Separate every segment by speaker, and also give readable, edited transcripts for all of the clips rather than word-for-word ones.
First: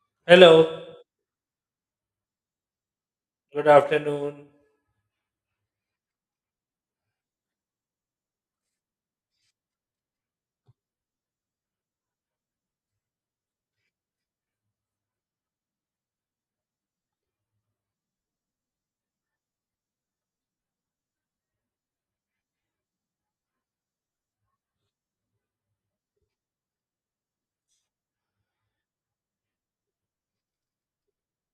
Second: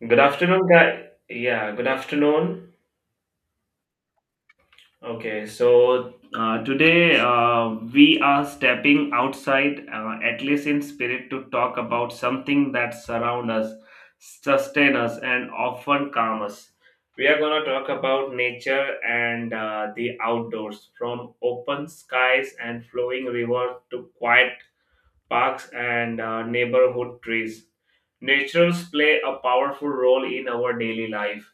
Speaker 1: Good
Speaker 2: Hello,
Speaker 1: afternoon, guy. Yeah, good afternoon.
Speaker 2: good afternoon.
Speaker 1: Okay, so today we are stepping outside, at least in spirit, to talk about something that surrounds us, sustain us, and often calm us. We are going to talk about nature and the outdoors, from open skies and flowing rivers to quiet parks and neighborhood trees. Naturals play a powerful role in our daily life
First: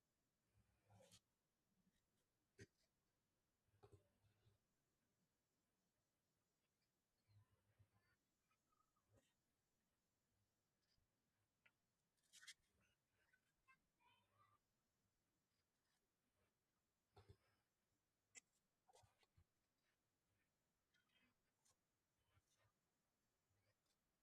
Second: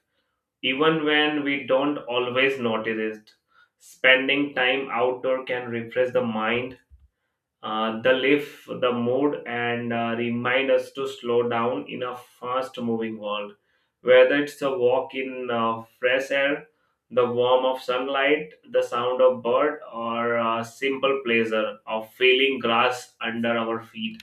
Speaker 1: even when we don't always notice it. Spending time outdoor can refresh the mind, the lift, the mood, and remind us to slow down in a fast-moving world. Whether it's a walk in fresh air, the warmth of sunlight, the sound of bird, or a simple pleasure of feeling grass under our feet.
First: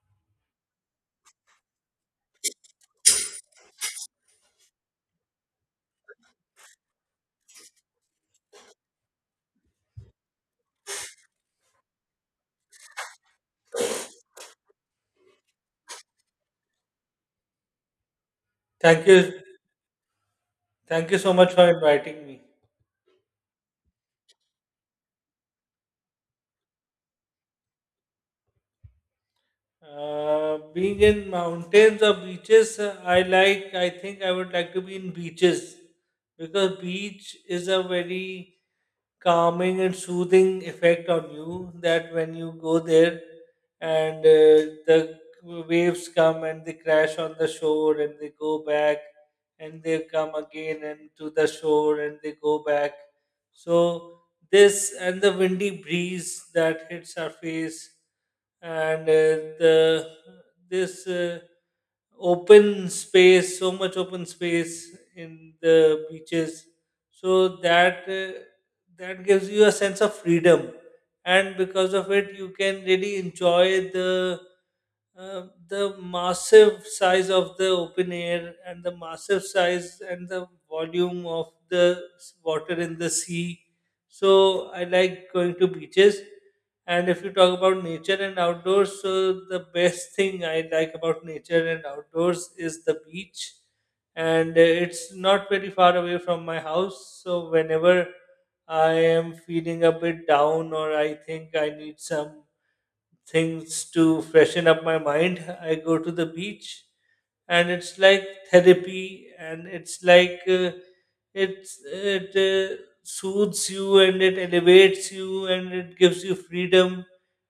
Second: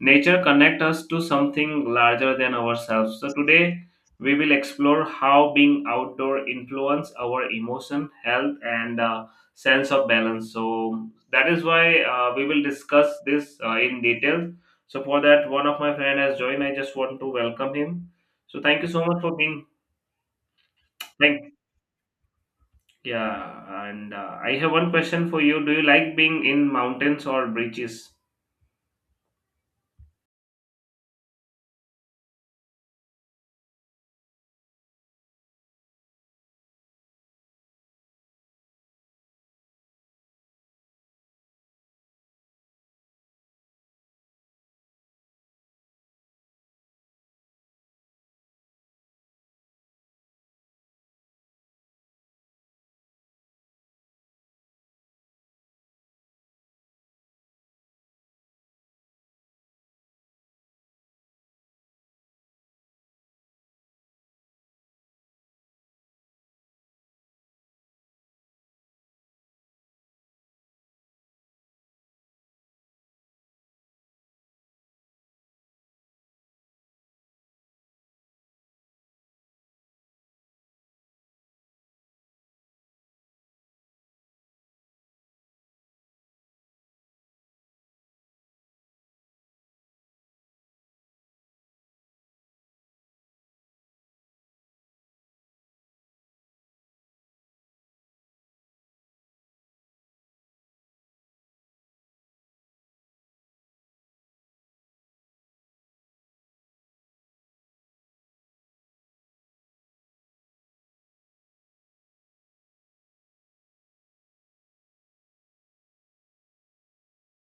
Speaker 1: Nature connects us to something larger than ourselves. So today we will explore how being outdoor influence our emotion, health, and sense of balance. So that is why we will discuss this in detail. So for that, one of my friend has joined. I just want to welcome him. So thank you so
Speaker 2: Thank
Speaker 1: much
Speaker 2: you,
Speaker 1: for being.
Speaker 2: thank you so much
Speaker 1: Thank,
Speaker 2: for inviting me.
Speaker 1: yeah. And I have one question for you. Do you like being in mountains or beaches?
Speaker 2: Being in mountains or beaches, I like. I think I would like to be in beaches because beach is a very calming and soothing effect on you that when you go there and the waves come and they crash on the shore and they go back and they come again and to the shore and they go back, so this and the windy breeze that hits our face and the this open space, so much open space in the beaches. So that gives you a sense of freedom, and because of it, you can really enjoy the massive size of the open air and the massive size and the volume of the water in the sea. So I like going to beaches, and if you talk about nature and outdoors, so the best thing I like about nature and outdoors is the beach. And it's not very far away from my house. So whenever I am feeling a bit down or I think I need some things to freshen up my mind, I go to the beach. And it's like therapy and it's like. It soothes you and it elevates you and it gives you freedom,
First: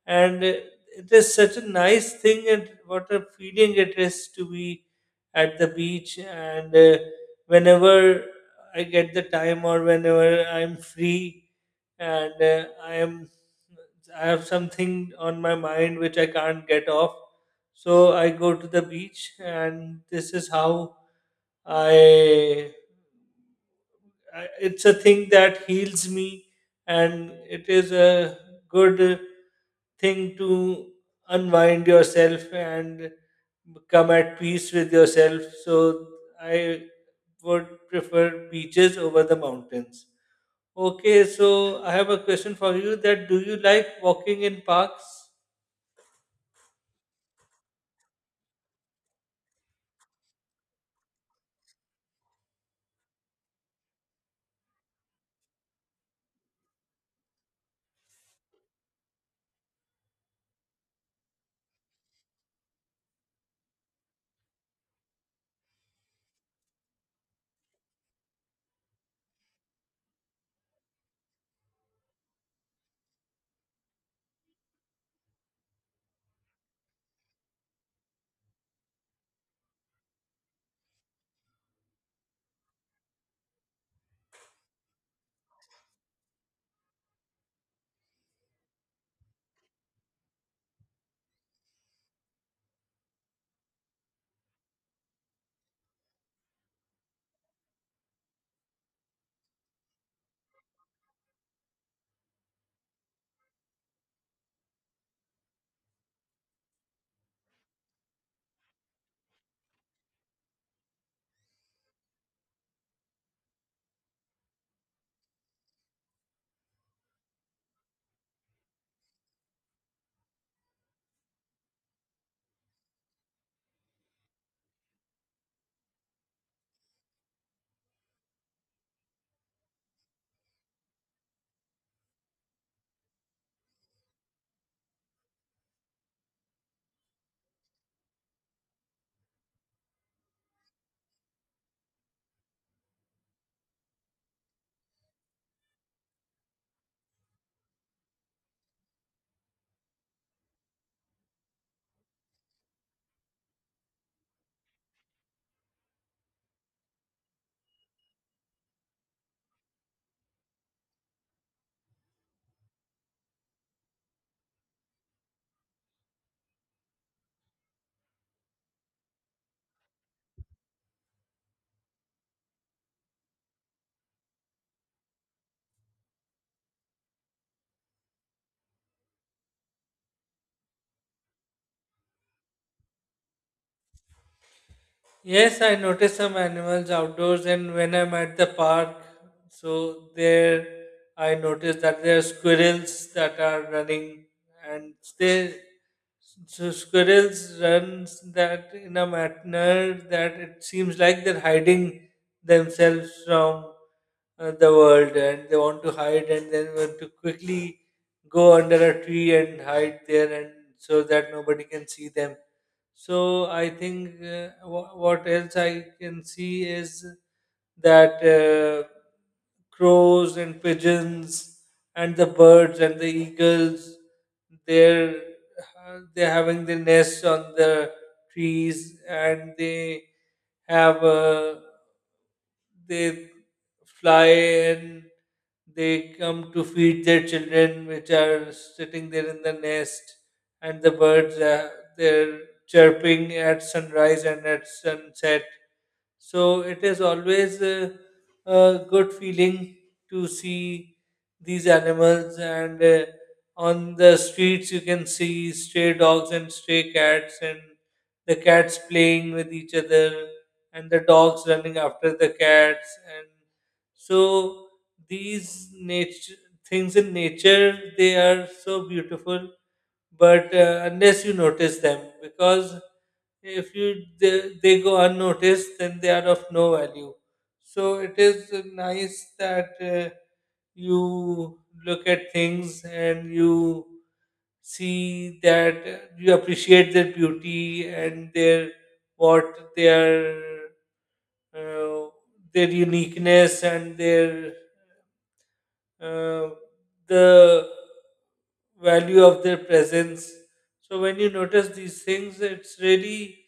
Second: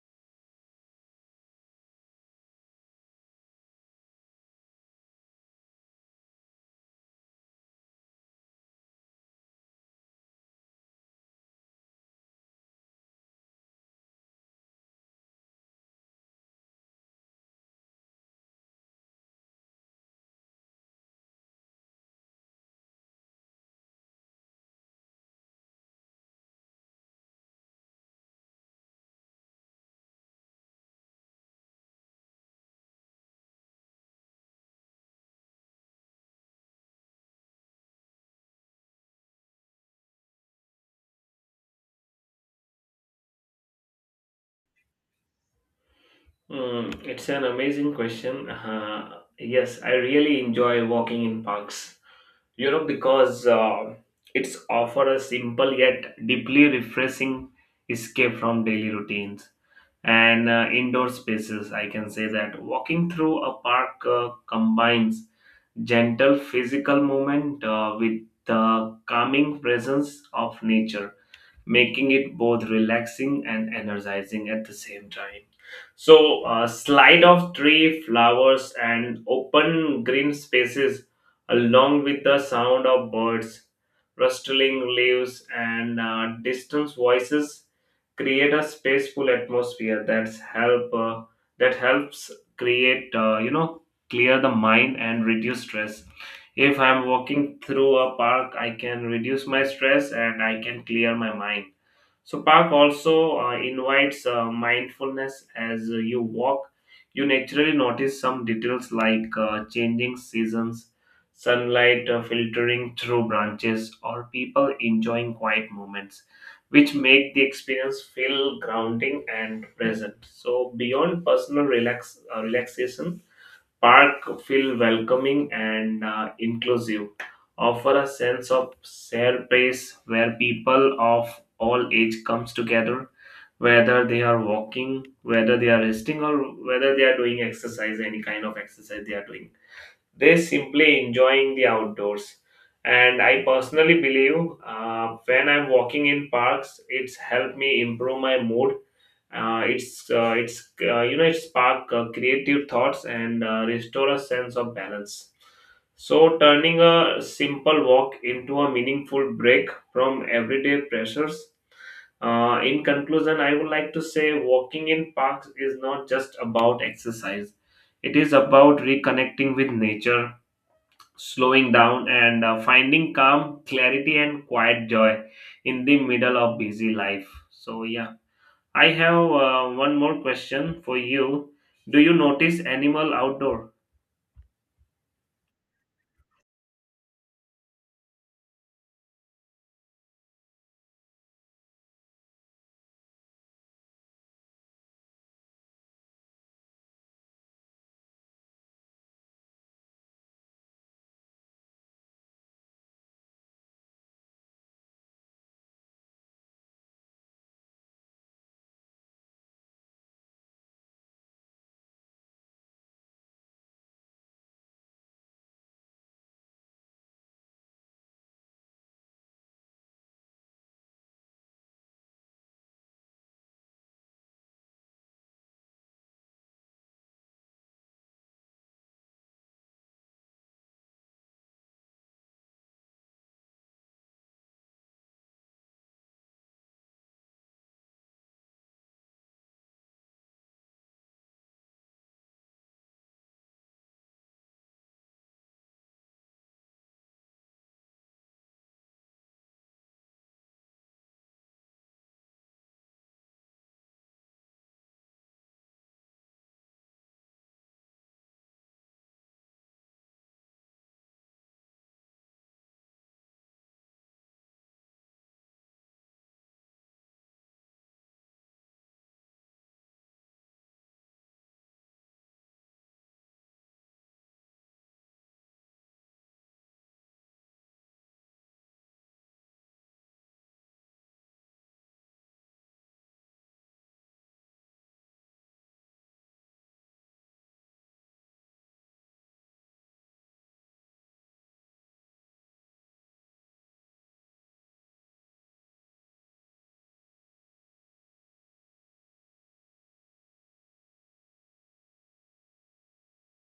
Speaker 2: and it is such a nice thing, and what a feeling it is to be at the beach. And whenever I get the time or whenever I'm free and I have something on my mind which I can't get off, so I go to the beach. And this is how i it's a thing that heals me, and it is a good thing to unwind yourself and come at peace with yourself. So I would prefer beaches over the mountains. Okay, so I have a question for you: that do you like walking in parks?
Speaker 1: Mm, it's an amazing question. Yes, I really enjoy walking in parks. You know, because it's offer a simple yet deeply refreshing escape from daily routines and indoor spaces. I can say that walking through a park combines gentle physical movement with the calming presence of nature, making it both relaxing and energizing at the same time. So, slide of tree, flowers, and open green spaces, along with the sound of birds, rustling leaves, and distant voices, create a spaceful atmosphere that helps create, you know, clear the mind and reduce stress. If I'm walking through a park, I can reduce my stress and I can clear my mind. So, park also invites mindfulness as you walk. You naturally notice some details like changing seasons, sunlight filtering through branches, or people enjoying quiet moments, which make the experience feel grounding and present. So, beyond personal relaxation, park feel welcoming and inclusive, offer a sense of shared space where people of all age comes together, whether they are walking, whether they are resting, or whether they are doing exercise, any kind of exercise they are doing. They simply enjoying the outdoors. And I personally believe when I'm walking in parks, it's helped me improve my mood. It's You know, it spark creative thoughts and restore a sense of balance. So turning a simple walk into a meaningful break from everyday pressures. In conclusion, I would like to say walking in parks is not just about exercise. It is about reconnecting with nature, slowing down, and finding calm, clarity, and quiet joy in the middle of busy life. So yeah. I have one more question for you. Do you notice animal outdoor?
Speaker 2: Yes, I noticed some animals outdoors, and when I'm at the park, so there I noticed that there are squirrels that are running, and they so squirrels runs that in a manner that it seems like they're hiding themselves from the world, and they want to hide, and then want to quickly go under a tree and hide there, and so that nobody can see them. So I think what else I can see is that crows and pigeons and the birds and the eagles, they're they're having their nests on the trees, and they have a they fly and they come to feed their children which are sitting there in the nest. And the birds they're chirping at sunrise and at sunset, so it is always a good feeling to see these animals. And on the streets you can see stray dogs and stray cats, and the cats playing with each other, and the dogs running after the cats, and so these nature things in nature, they are so beautiful, but unless you notice them, because if you they go unnoticed, then they are of no value. So it is nice that you look at things and you see that you appreciate their beauty and what their uh, their uniqueness and uh, the value of their presence. So when you notice these things, it's really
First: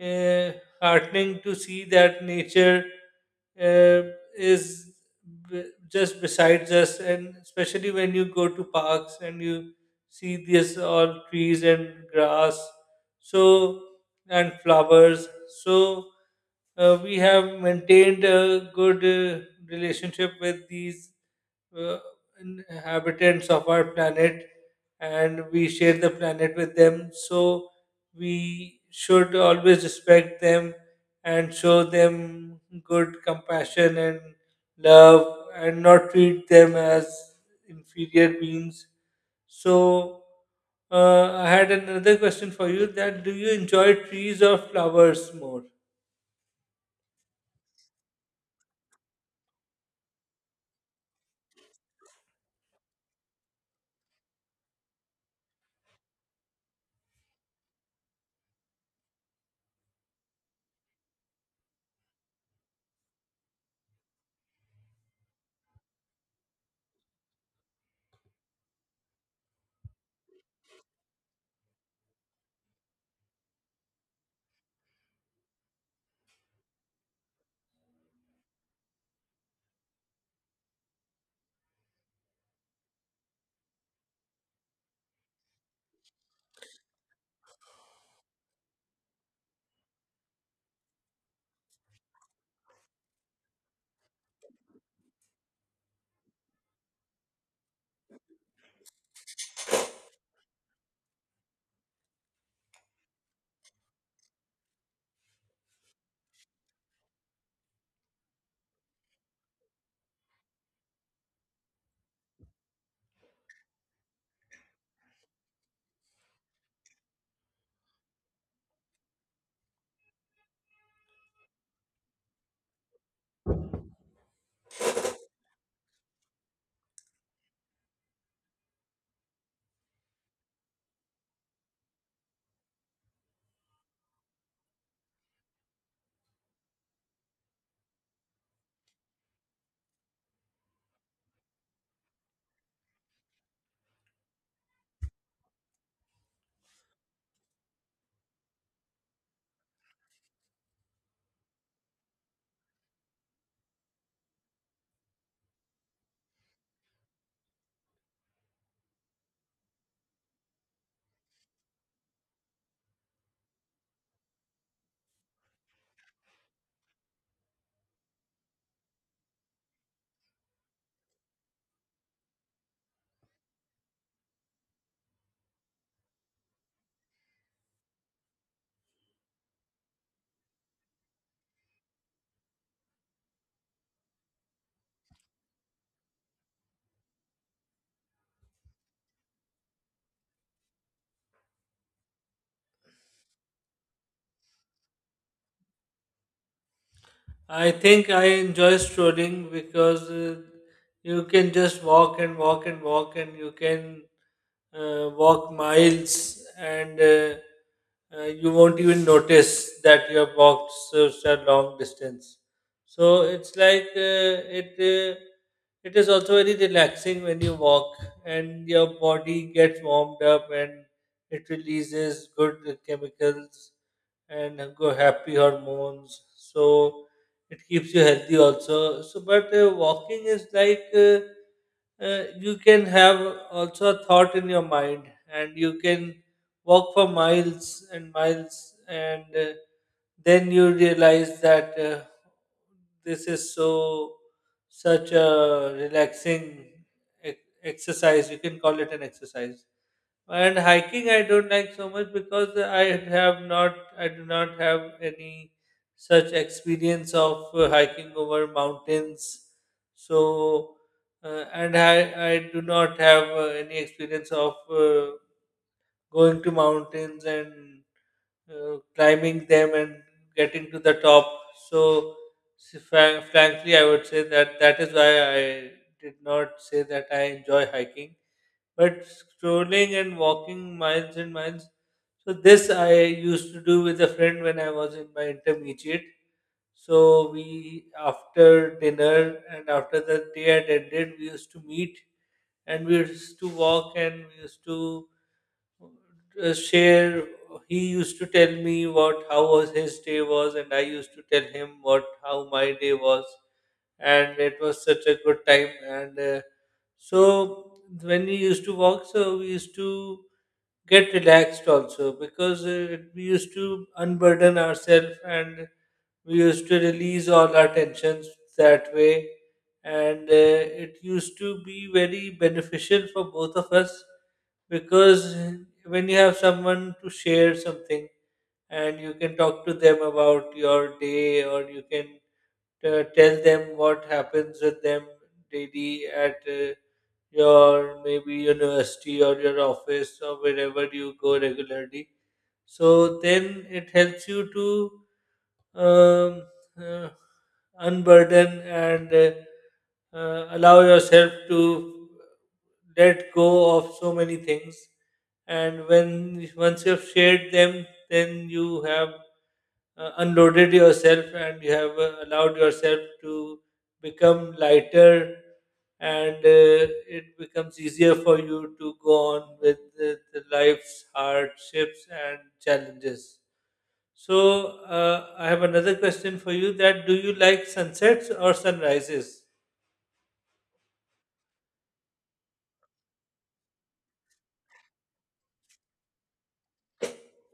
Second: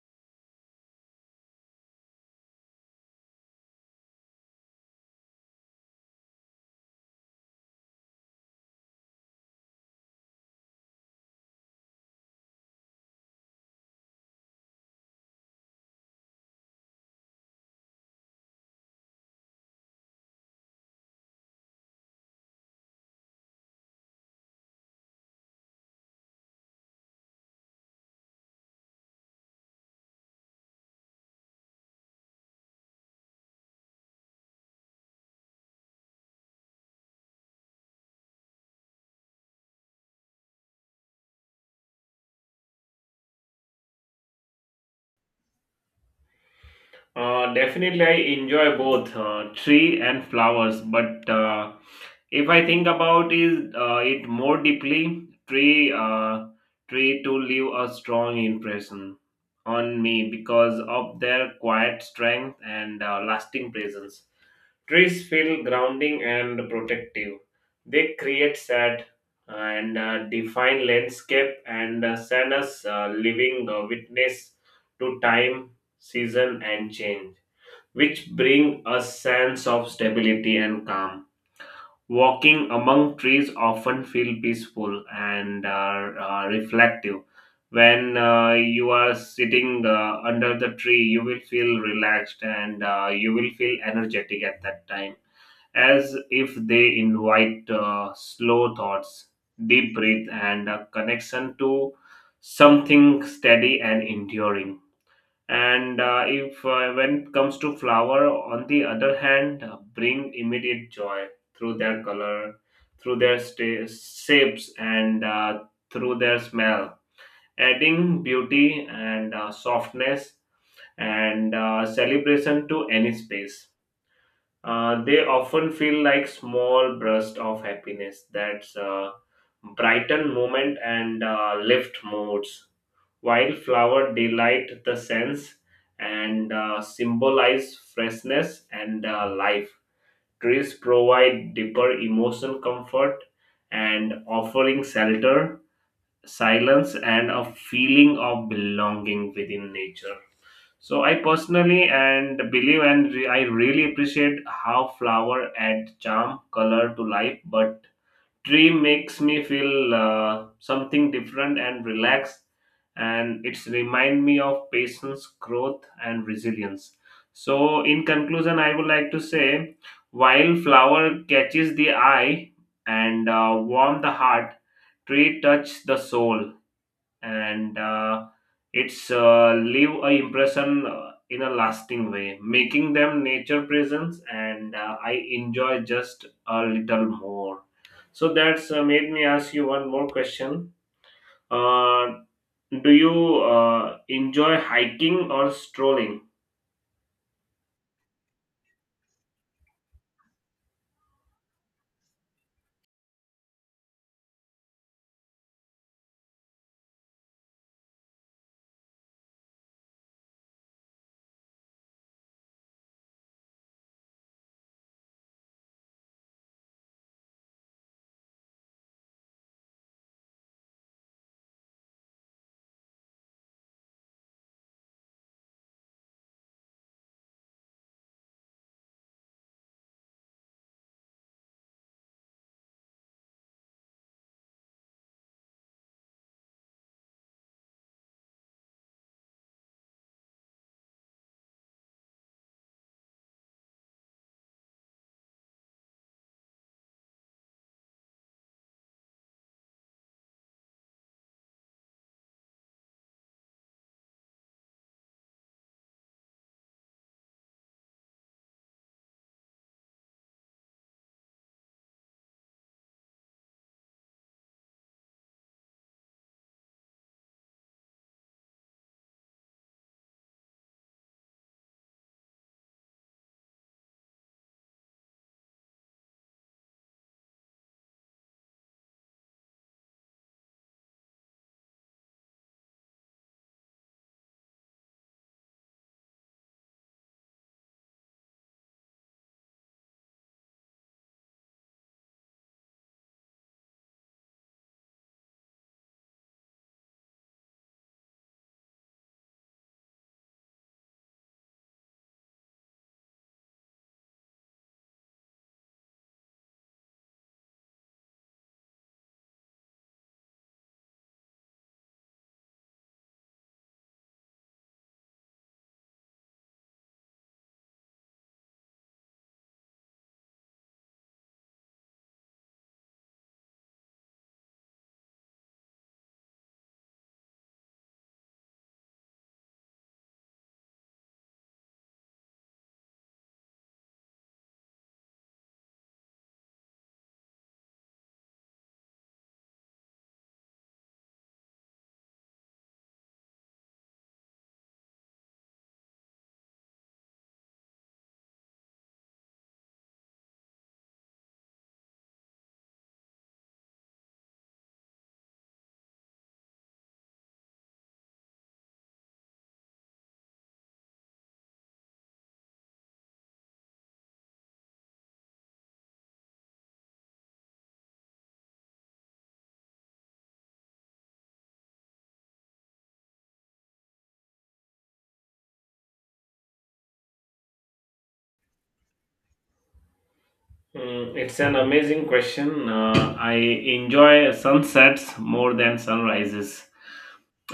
Speaker 2: uh, heartening to see that nature uh, is b- just besides us, and especially when you go to parks and you see this all trees and grass, so and flowers. So we have maintained a good relationship with these uh, inhabitants of our planet, and we share the planet with them. So we should always respect them and show them good compassion and love and not treat them as inferior beings. So I had another question for you: that do you enjoy trees or flowers more?
Speaker 1: Definitely, I enjoy both tree and flowers. But if I think about is it more deeply, tree to leave a strong impression on me because of their quiet strength and lasting presence. Trees feel grounding and protective. They create sad and define landscape and send us living witness to time, season, and change, which bring a sense of stability and calm. Walking among trees often feel peaceful and reflective. When you are sitting under the tree, you will feel relaxed and you will feel energetic at that time, as if they invite slow thoughts, deep breath, and a connection to something steady and enduring. And if when it comes to flower, on the other hand, bring immediate joy through their color, through their shapes, and through their smell, adding beauty and softness and celebration to any space. They often feel like small bursts of happiness that's brighten moment and lift moods. While flower delight the sense and symbolize freshness and life, trees provide deeper emotion comfort and offering shelter, silence, and a feeling of belonging within nature. So I personally and believe and I really appreciate how flower add charm color to life, but tree makes me feel something different and relaxed, and it's remind me of patience, growth, and resilience. So in conclusion, I would like to say while flower catches the eye and warm the heart, tree touch the soul and it's leave a impression in a lasting way, making them nature presence, and I enjoy just a little more. So that's made me ask you one more question. uh, do you enjoy hiking or strolling?
Speaker 2: I think I enjoy strolling because you can just walk and walk and walk, and you can walk miles, and you won't even notice that you have walked such a long distance. So it's like it is also very relaxing when you walk and your body gets warmed up and it releases good chemicals and go happy hormones. So it keeps you healthy also. So but walking is like you can have also a thought in your mind, and you can walk for miles and miles, and then you realize that this is so such a relaxing e- exercise, you can call it an exercise. And hiking I don't like so much because I have not I do not have any such experience of hiking over mountains. So and I do not have any experience of going to mountains and climbing them and getting to the top. So frankly, I would say that that is why I did not say that I enjoy hiking, but strolling and walking miles and miles. So this I used to do with a friend when I was in my intermediate. So we after dinner and after the day had ended, we used to meet and we used to walk and we used to share. He used to tell me what how was his day was, and I used to tell him what how my day was, and it was such a good time and. So when we used to walk, so we used to get relaxed also because we used to unburden ourselves and we used to release all our tensions that way, and it used to be very beneficial for both of us because when you have someone to share something and you can talk to them about your day, or you can tell them what happens with them daily at your maybe university or your office or wherever you go regularly, so then it helps you to um, uh, unburden and allow yourself to let go of so many things. And when once you've shared them, then you have unloaded yourself and you have allowed yourself to become lighter, and it becomes easier for you to go on with the life's hardships and challenges. So I have another question for you: that do you like sunsets or sunrises?
Speaker 1: Mm, it's an amazing question. I enjoy sunsets more than sunrises.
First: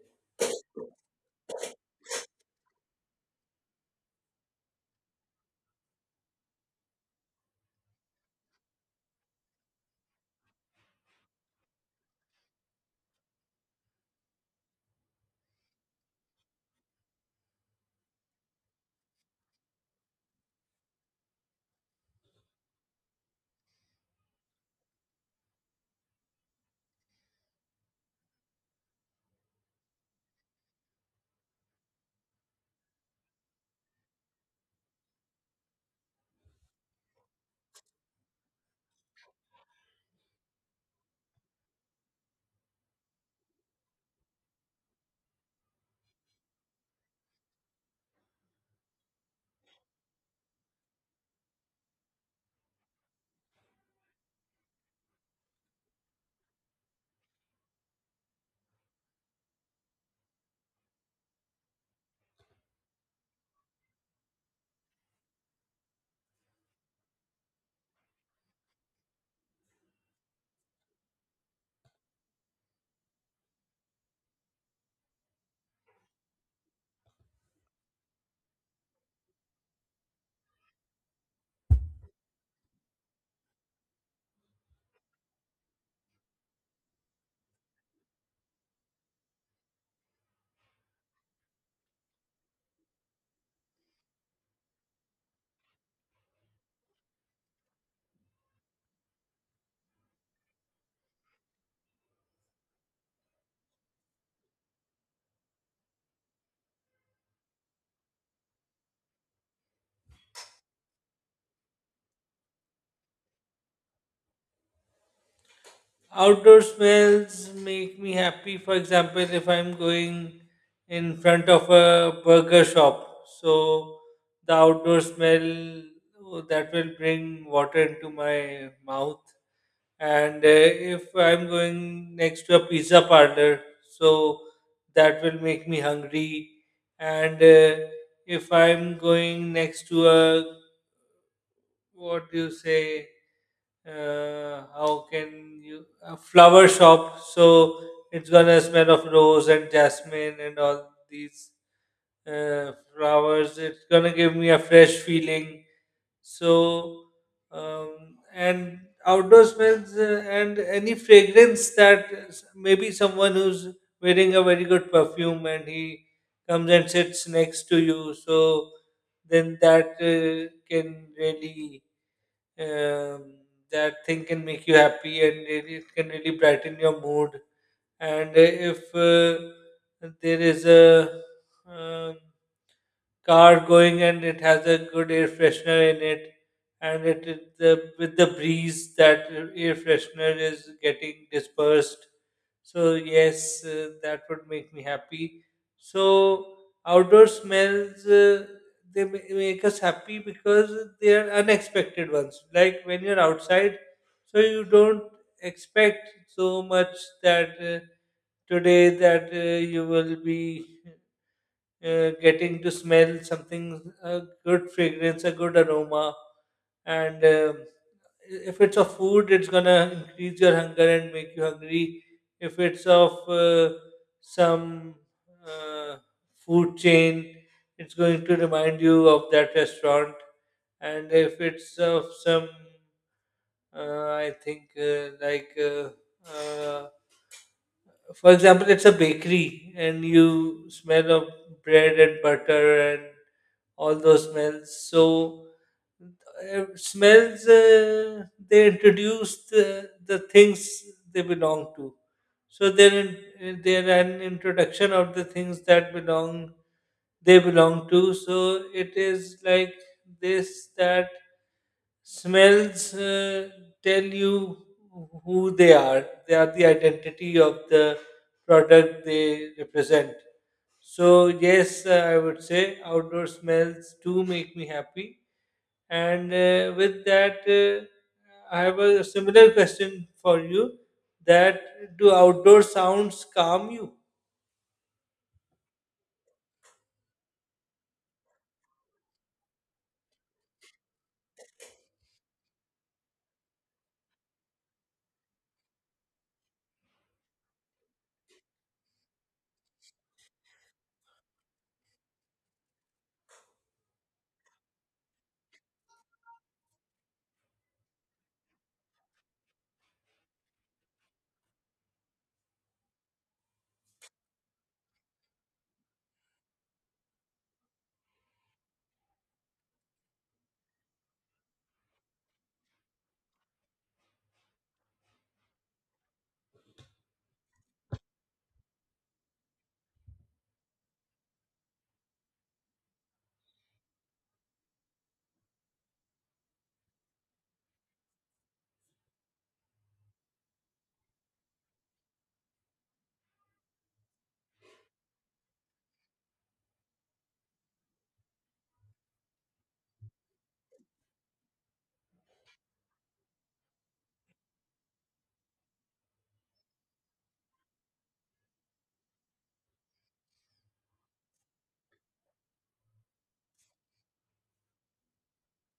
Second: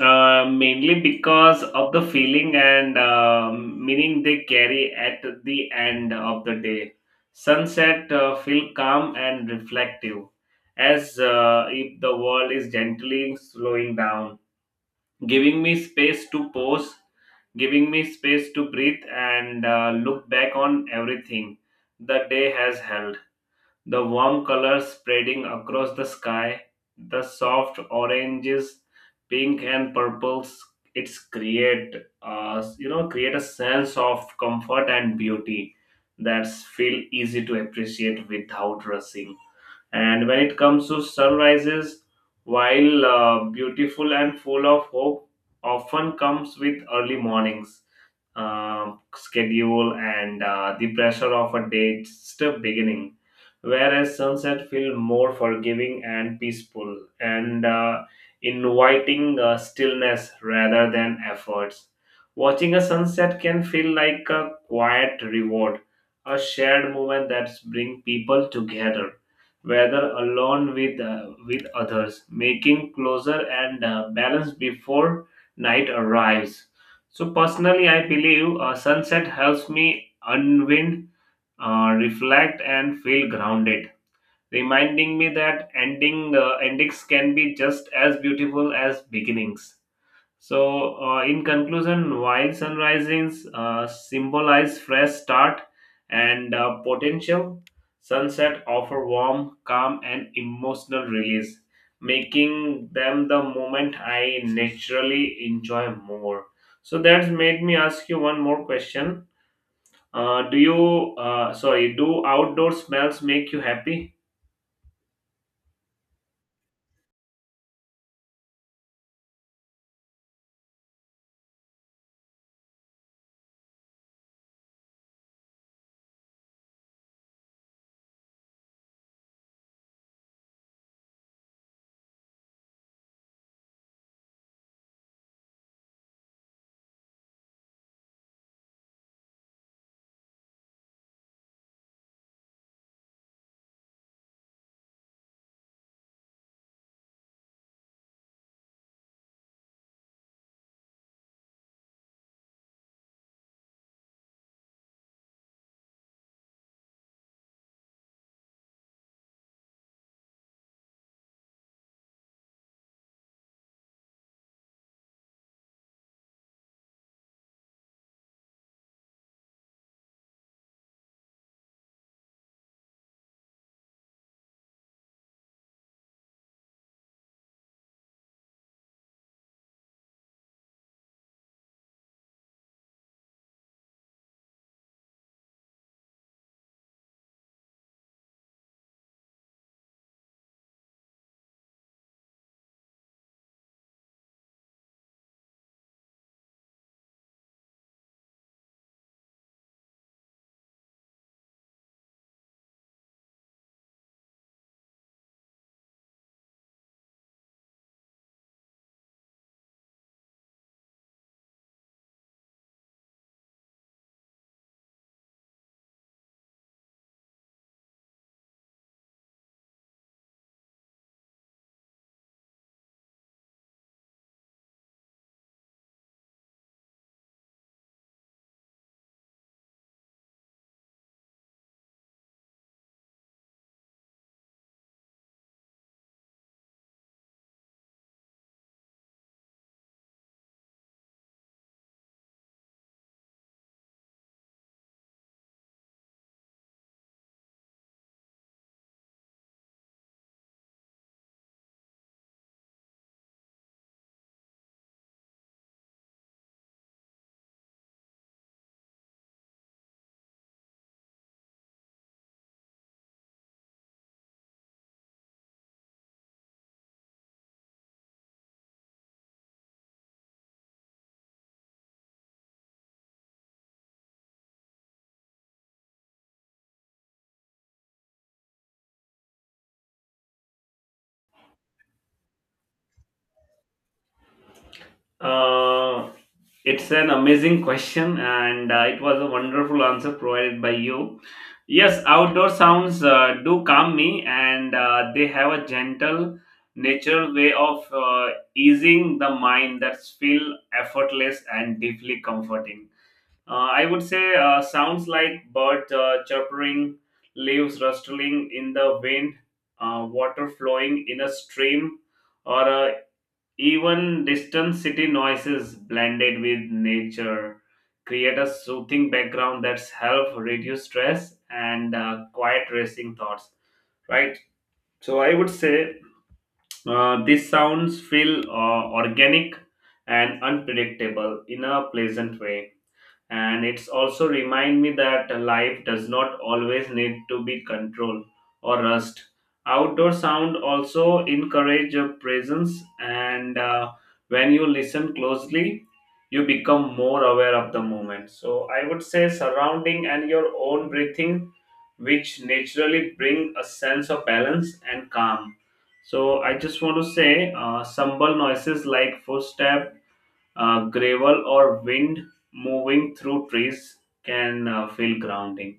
Speaker 1: Mainly because of the feeling and meaning they carry at the end of the day. Sunset feel calm and reflective, as if the world is gently slowing down, giving me space to pause, giving me space to breathe and look back on everything the day has held. The warm colors spreading across the sky, the soft oranges, pink and purples, it's create, you know, create a sense of comfort and beauty that's feel easy to appreciate without rushing. And when it comes to sunrises, while beautiful and full of hope, often comes with early mornings schedule and the pressure of a date step beginning, whereas sunset feel more forgiving and peaceful and inviting stillness rather than efforts. Watching a sunset can feel like a quiet reward, a shared moment that bring people together, whether alone with others, making closer and balance before night arrives. So personally, I believe sunset helps me unwind, reflect, and feel grounded, reminding me that endings can be just as beautiful as beginnings. So, in conclusion, while sunrises symbolize fresh start and potential, sunset offer warm, calm, and emotional release, making them the moment I naturally enjoy more. So that's made me ask you one more question. Sorry, do outdoor smells make you happy?
Speaker 2: Outdoor smells make me happy. For example, if I'm going in front of a burger shop, so the outdoor smell oh, that will bring water into my mouth. And if I'm going next to a pizza parlor, so that will make me hungry. And if I'm going next to a what do you say how can you a flower shop, so it's gonna smell of rose and jasmine and all these uh, flowers. It's gonna give me a fresh feeling. So and outdoor smells and any fragrance that maybe someone who's wearing a very good perfume and he comes and sits next to you, so then that can really um, that thing can make you happy, and really, it can really brighten your mood. And if there is a um, car going and it has a good air freshener in it, and it it- the with the breeze that air freshener is getting dispersed, so yes, that would make me happy. So outdoor smells make us happy because they are unexpected ones, like when you're outside, so you don't expect so much that today that you will be getting to smell something, a good fragrance, a good aroma. And if it's of food, it's gonna increase your hunger and make you hungry. If it's of some uh, food chain, it's going to remind you of that restaurant. And if it's of some, uh, I think, uh, like, uh, uh, for example, it's a bakery and you smell of bread and butter and all those smells. So smells they introduce the things they belong to. So they're an introduction of the things that belong they belong to. So it is like this that smells tell you who they are. They are the identity of the product they represent. So yes, I would say outdoor smells do make me happy. And with that, I have a similar question for you: that do outdoor sounds calm you?
Speaker 1: Uh, it's an amazing question, and it was a wonderful answer provided by you. Yes, outdoor sounds do calm me, and they have a gentle, natural way of easing the mind that's feel effortless and deeply comforting. I would say sounds like bird chirping, leaves rustling in the wind, water flowing in a stream, or even distant city noises blended with nature create a soothing background that's help reduce stress and quiet racing thoughts. Right. So I would say these sounds feel organic and unpredictable in a pleasant way, and it's also remind me that life does not always need to be controlled or rushed. Outdoor sound also encourage your presence and when you listen closely you become more aware of the moment, so I would say surrounding and your own breathing, which naturally bring a sense of balance and calm. So I just want to say simple noises like footstep, gravel or wind moving through trees can feel grounding,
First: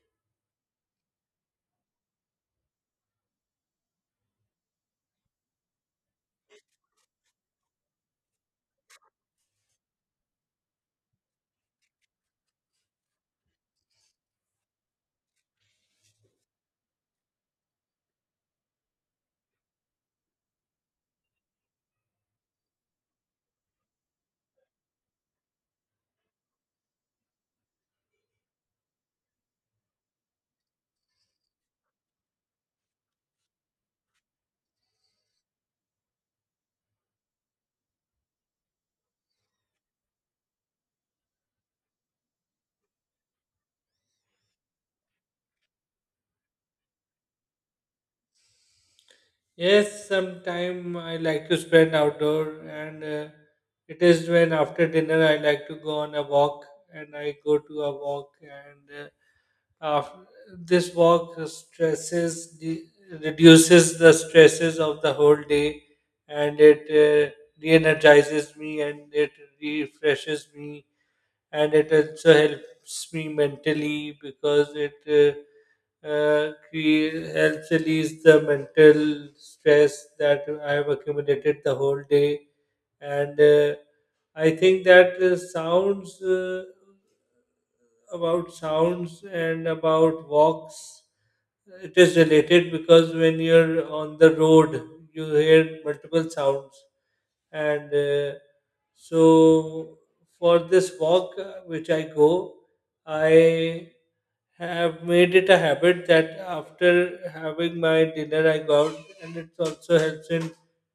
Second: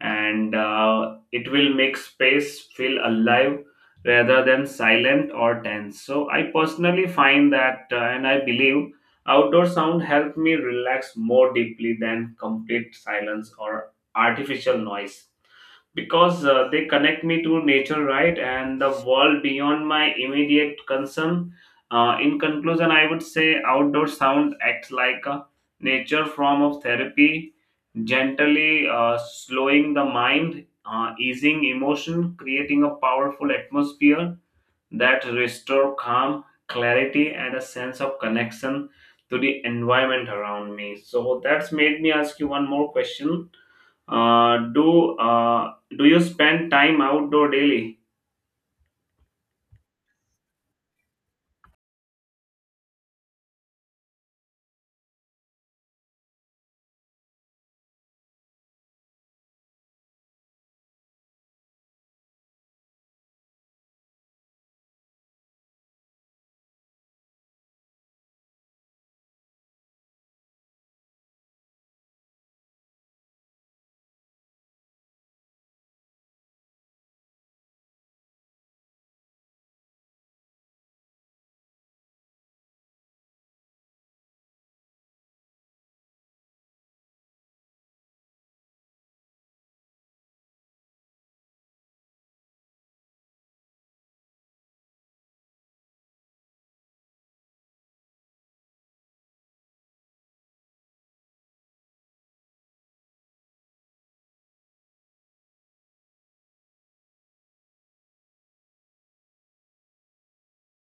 Speaker 1: and it will make space feel alive rather than silent or tense. So, I personally find that and I believe outdoor sound helped me relax more deeply than complete silence or artificial noise because they connect me to nature, right, and the world beyond my immediate concern. In conclusion, I would say outdoor sound acts like a nature form of therapy, gently slowing the mind, easing emotion, creating a powerful atmosphere that restore calm, clarity, and a sense of connection to the environment around me. So that's made me ask you one more question. uh, do uh, do you spend time outdoor daily?
Speaker 2: Yes, sometime I like to spend outdoor, and it is when after dinner I like to go on a walk, and I go to a walk, and after this walk stresses the, reduces the stresses of the whole day, and it re-energizes me and it refreshes me, and it also helps me mentally because it helps release the mental stress that I have accumulated the whole day. And I think that sounds. About sounds and about walks. It is related because when you're on the road, you hear multiple sounds. And so, for this walk which I go, I have made it a habit that after having my dinner, I go out, and it also helps in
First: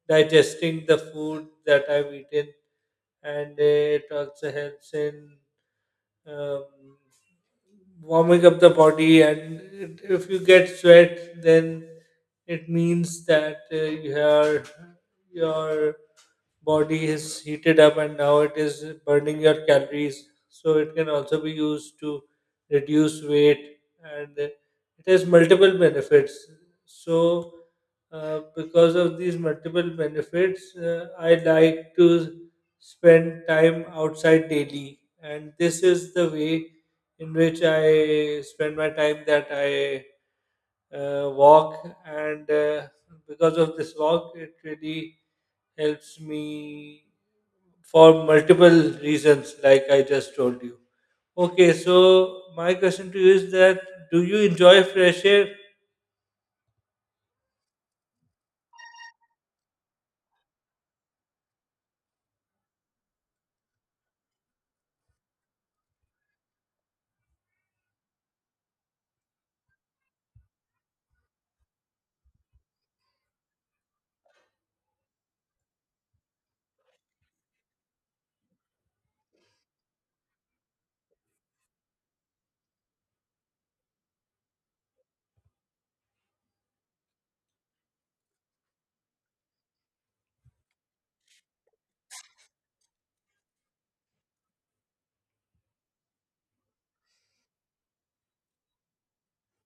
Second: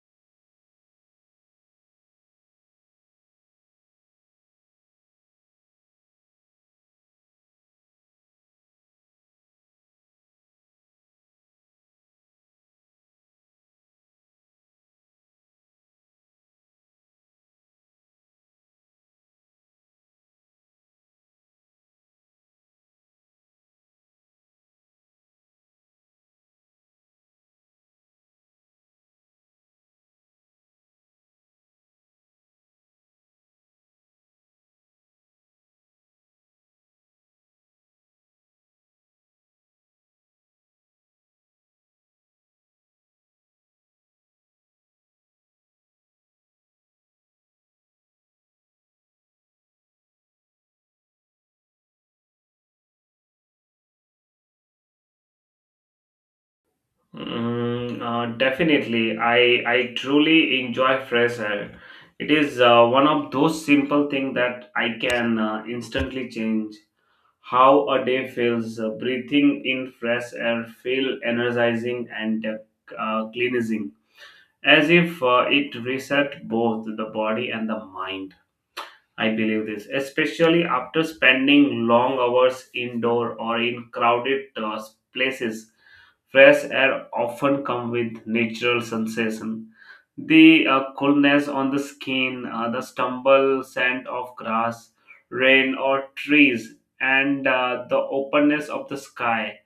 Speaker 2: digesting the food that I've eaten, and it also helps in um, warming up the body, and it, if you get sweat, then it means that your your body is heated up and now it is burning your calories. So it can also be used to reduce weight, and it has multiple benefits. So, because of these multiple benefits, I like to spend time outside daily, and this is the way in which I spend my time, that I walk, and because of this walk, it really helps me for multiple reasons, like I just told you. Okay, so my question to you is that do you enjoy fresh air?
Speaker 1: Mm, definitely, I truly enjoy fresh air. It is one of those simple things that I can instantly change how a day feels. Breathing in fresh air feel energizing and cleansing, as if it reset both the body and the mind. I believe this, especially after spending long hours indoor or in crowded places. Fresh air often comes with natural sensation. The coolness on the skin, the stumble scent of grass, rain or trees, and the openness of the sky,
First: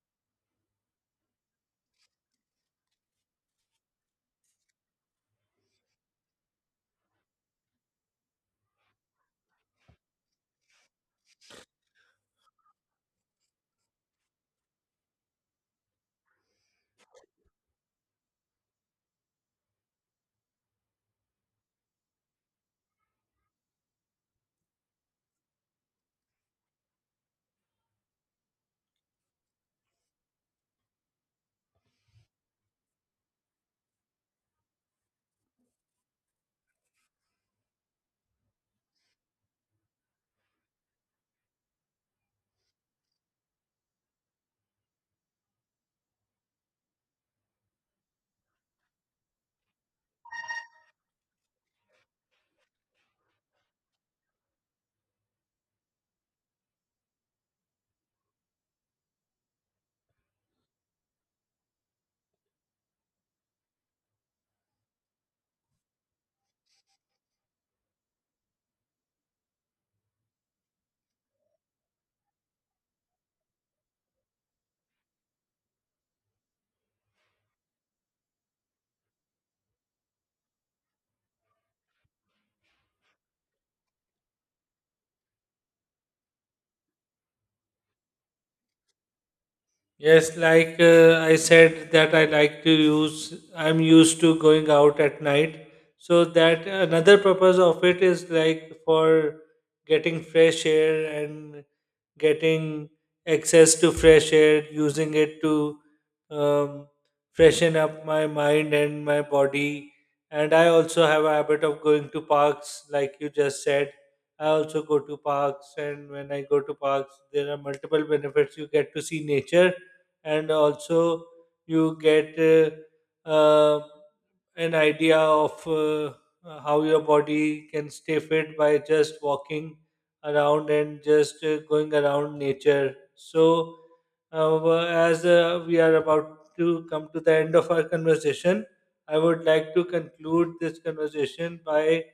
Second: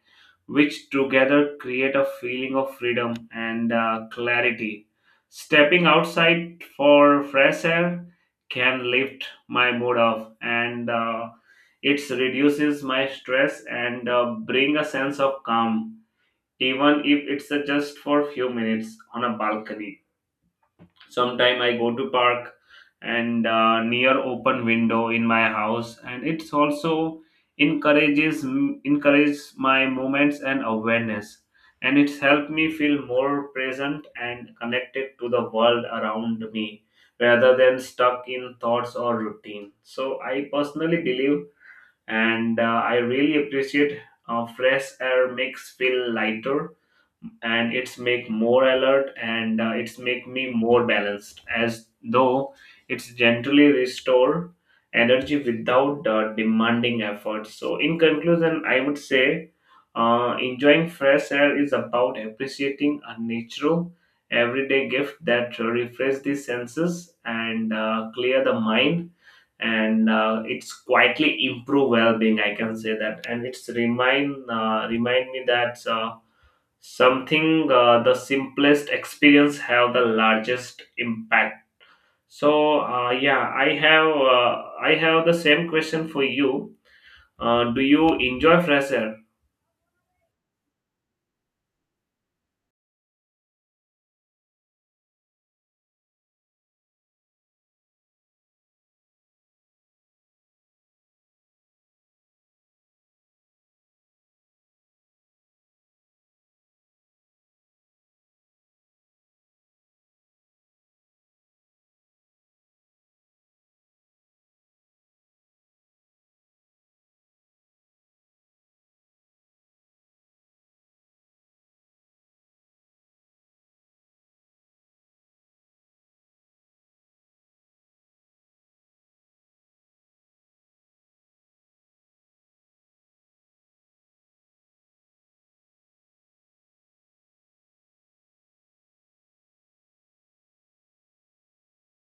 Speaker 1: which together create a feeling of freedom and clarity. Stepping outside for fresh air can lift my mood off and it reduces my stress and bring a sense of calm, even if it's just for few minutes on a balcony. Sometime I go to park and near open window in my house, and it's also encourages encourages my movements and awareness, and it's helped me feel more present and connected to the world around me rather than stuck in thoughts or routine. So I personally believe and I really appreciate fresh air makes feel lighter, and it's make more alert, and it's make me more balanced, as though it's gently restore energy without demanding effort. So in conclusion, I would say enjoying fresh air is about appreciating a natural everyday gift that refresh the senses and clear the mind, and it's quietly improve well-being, I can say that, and it's remind me that something the simplest experience have the largest impact. So yeah, I have the same question for you. Do you enjoy fresher?
Speaker 2: Yes, like I said that I like to use I'm used to going out at night. So that another purpose of it is like for getting fresh air and getting access to fresh air, using it to um, freshen up my mind and my body. And I also have a habit of going to parks, like you just said. I also go to parks, and when I go to parks, there are multiple benefits. You get to see nature, and also you get uh, an idea of how your body can stay fit by just walking around and just going around nature. So, as we are about to come to the end of our conversation, I would like to conclude this conversation by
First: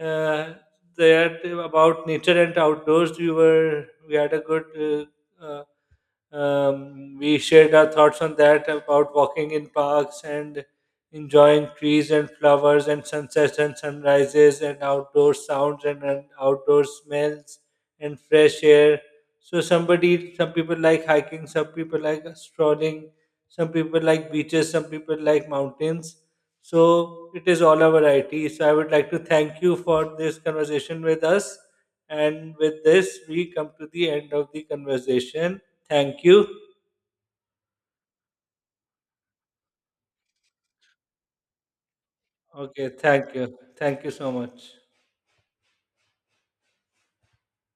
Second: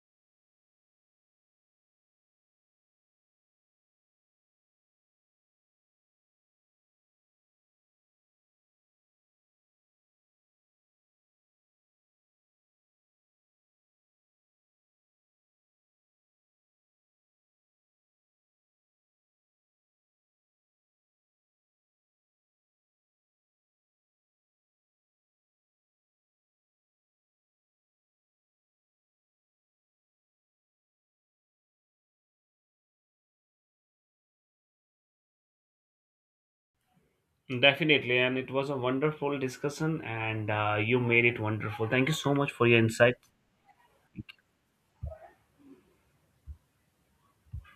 Speaker 2: uh, that about nature and outdoors. We were we had a good uh, uh, we shared our thoughts on that about walking in parks and enjoying trees and flowers and sunsets and sunrises and outdoor sounds and outdoor smells and fresh air. So somebody, some people like hiking, some people like strolling, some people like beaches, some people like mountains. So it is all a variety. So I would like to thank you for this conversation with us. And with this, we come to the end of the conversation. Thank you.
Speaker 1: Definitely, and it was a wonderful discussion, and you made it wonderful. Thank you so much for your
Speaker 2: Okay,
Speaker 1: insight.
Speaker 2: thank you. Thank you so much.